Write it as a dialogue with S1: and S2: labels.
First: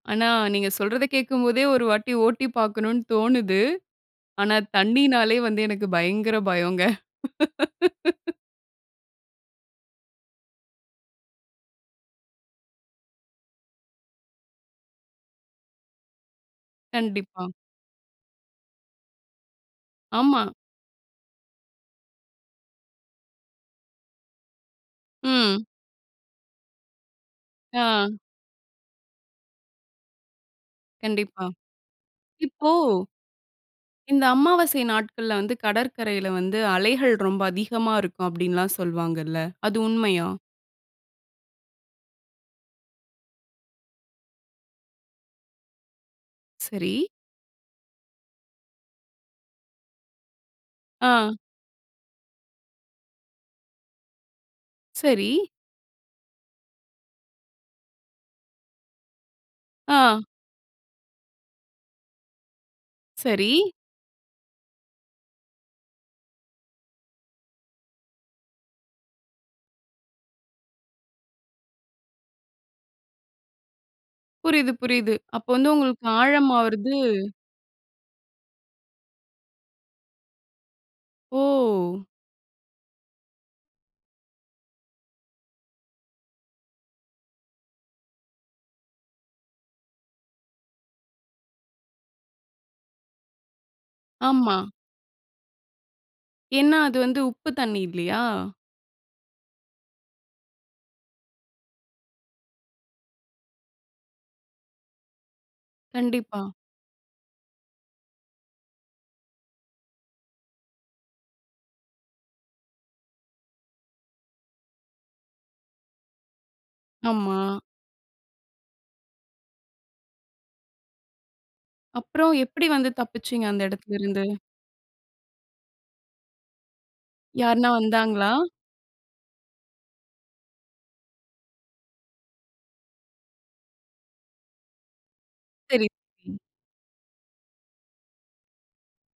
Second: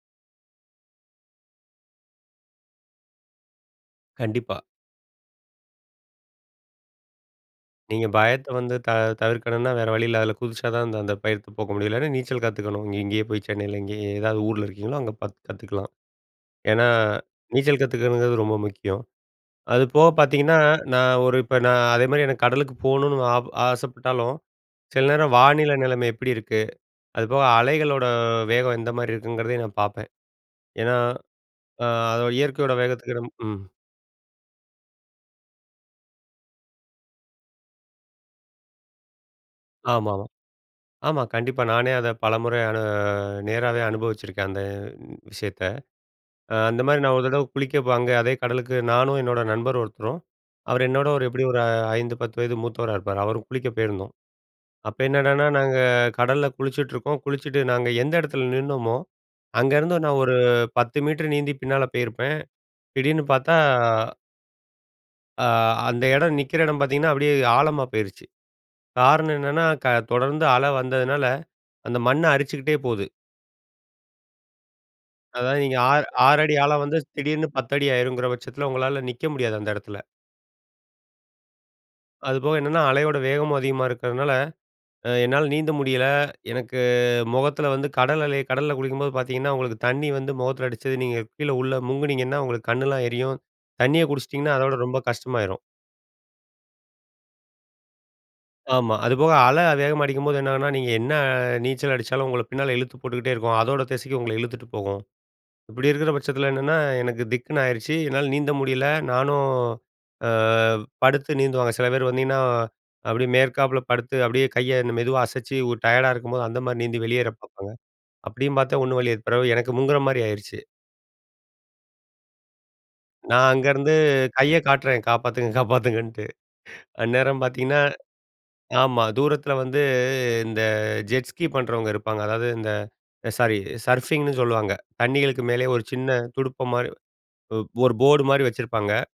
S1: ஆனா, நீங்க சொல்றத கேட்கும்போதே ஒரு வாட்டி ஓட்டி பார்க்கணும்னு தோணுது. ஆனா
S2: கண்டிப்பா.
S1: தண்ணினாலே வந்து எனக்கு பயங்கர பயங்க.
S2: நீங்க பயத்த வந்து, தவி தவிர்க்கணுன்னா, வேற வழி இல்ல, அதுல குதிச்சா தான் அந்த அந்த பயத்த போக்க முடியும். இல்லைனா, நீச்சல் கத்துக்கணும் இங்க இங்கே போய் சென்னைல இங்கயே ஏதாவது ஊருல இருக்கீங்களோ, அங்க பாத்து கத்துக்கலாம். ஏன்னா,
S1: கண்டிப்பா.
S2: நீச்சல் கத்துக்கணுங்கறது ரொம்ப முக்கியம். அது போக
S1: ஆமா.
S2: பாத்தீங்கன்னா, நான் ஒரு இப்ப நான் அதேமாரி எனக்கு கடலுக்கு போகணுன்னு, ஆப ஆசைப்பட்டாலும், சில நேரம்
S1: ம்.
S2: வானிலை நிலைமை எப்டி இருக்கு? அதுப்போக அலைகளோட
S1: ஆ.
S2: வேகம் எந்த மாரி இருக்குங்கிறதையும் நான் பாப்பேன். ஏன்னா,
S1: கண்டிப்பா.
S2: ஆ,
S1: இப்போ
S2: இயற்கையோட வேகத்துக்கு ம்.
S1: இந்த அமாவாசை நாட்கள்ல வந்து, கடற்கரைல வந்து அலைகள் ரொம்ப அதிகமா இருக்கும் அப்டின்னுலாம் சொல்வாங்கல்ல. அது
S2: ஆமாமா,
S1: உண்மையா?
S2: ஆமா. கண்டிப்பா. நானே அத பலமுற அனு நேராவே அனுபவிச்சிருக்கேன் அந்த விஷயத்த. அ அந்த
S1: சரி.
S2: மாரி நான் ஒரு தடவ குளிக்க போ அங்க அதே கடலுக்கு நானும் என்னோட நண்பர் ஒருத்தரும். அவரரு என்னோட ஒரு
S1: ஆ.
S2: எப்டியும் ஒரு 5, 10 வயது மூத்தவரா இருப்பாரு. அவரும் குளிக்க போயிருந்தோம். அப்ப
S1: சரி.
S2: என்னடான்னா நாங்க கடல்ல குளிச்சிட்டுருக்கோம், குளிச்சுட்டு நாங்க எந்த எடத்துல நின்னமோ, அங்க இருந்து நான்
S1: ஆ.
S2: ஒரு 10 மீட்டர் நீந்தி பின்னால பேயிருப்பேன். திடீர்னு
S1: சரி.
S2: பார்த்தா ஆ, அந்த எடம் நிக்கிற எடம் பாத்தீங்கன்னா அப்டியே ஆழமா போயிருச்சு. காரணம் என்னன்னா, க தொடர்ந்து அல வந்ததுனால, அந்த மண்ண அரிச்சுக்கிட்டே போவுது.
S1: புரியுது, புரியுது. அப்போ
S2: அதாவது,
S1: வந்து
S2: நீங்க, ஆ
S1: உங்களுக்கு
S2: 6 அடி ஆழம்
S1: ஆழமாவறது
S2: வந்து திடீர்ன்னு 10 அடி ஆயிரும்ங்கிற பட்சத்துல உங்களால நிக்க முடியாது, அந்த எடத்துல.
S1: ஓ!
S2: அதுபோக, என்னன்னா அலையோட வேகமும் அதிகமா இருக்கிறதுனால, அ என்னால நீந்த முடியல. எனக்கு மொகத்துல வந்து கடல் அலை கடல்ல குளிக்கும்போது பாத்தீங்கன்னா, உங்களுக்கு தண்ணி வந்து, மொகத்துல அடிச்சது நீங்க கீழே உள்ள முங்கினீங்கன்னா, உங்களுக்கு கண்ணெல்லாம் எரியும். தண்ணிய குடிச்சிட்டிங்கன்னா
S1: ஆமா.
S2: அத விட ரொம்ப கஷ்டமாயிரும்.
S1: ஏன்னா, அது வந்து உப்பு தண்ணி. இல்லையா?
S2: ஆமா, அதுபோக அல வேகமா அடிக்கும்போது என்னன்னா, நீங்க என்னா நீச்சல் அடிச்சாலும், உங்கள பின்னால இழுத்து போட்டுக்கிட்டே இருக்கும். அதோட திசைக்கு உங்கள இழுத்துட்டு போகும். இப்டி இருக்கிற
S1: கண்டிப்பா.
S2: பட்சத்துல என்னன்னா, எனக்கு திக்குன்னு ஆயிருச்சு. என்னால நீந்த முடியல, நானும் ஆ, படுத்து நீந்துவாங்க. சில பேரு வந்திங்கன்னா அப்டியே மேற்காப்புல படுத்து அப்டியே கைய மெதுவா அசச்சி, ஒரு டயர்டா இருக்கும்போது அந்த மாரி நீந்தி வெளியேற
S1: ஆமா.
S2: பாப்பாங்க. அப்டியும் பாத்தேன், ஒண்ணு வழி ஏற் பிறவு எனக்கு முங்குகிற மாரி ஆயிருச்சு.
S1: அப்பறம் எப்டி வந்து தப்பிச்சிங்க,
S2: நான்
S1: அந்த
S2: அங்க இருந்து
S1: எடத்தில இருந்து.
S2: கைய காட்றேன் காப்பாத்துங்க, காப்பாத்துங்கன்ட்டு. அந்நேரம்
S1: யாருனா
S2: பாத்தீங்கன்னா,
S1: வந்தாங்களா?
S2: ஆமா, தூரத்துல வந்து இந்த ஜெட் ஸ்கி பண்றவங்க இருப்பாங்க. அதாவது இந்த சாரி சர்ஃபிங்னு சொல்லுவாங்க, தண்ணிகளுக்கு மேலே ஒரு
S1: சரி.
S2: சின்ன
S1: சரி.
S2: துடுப்பு மாரி ஒரு போர் போர்டு மாரி வச்சிருப்பாங்க.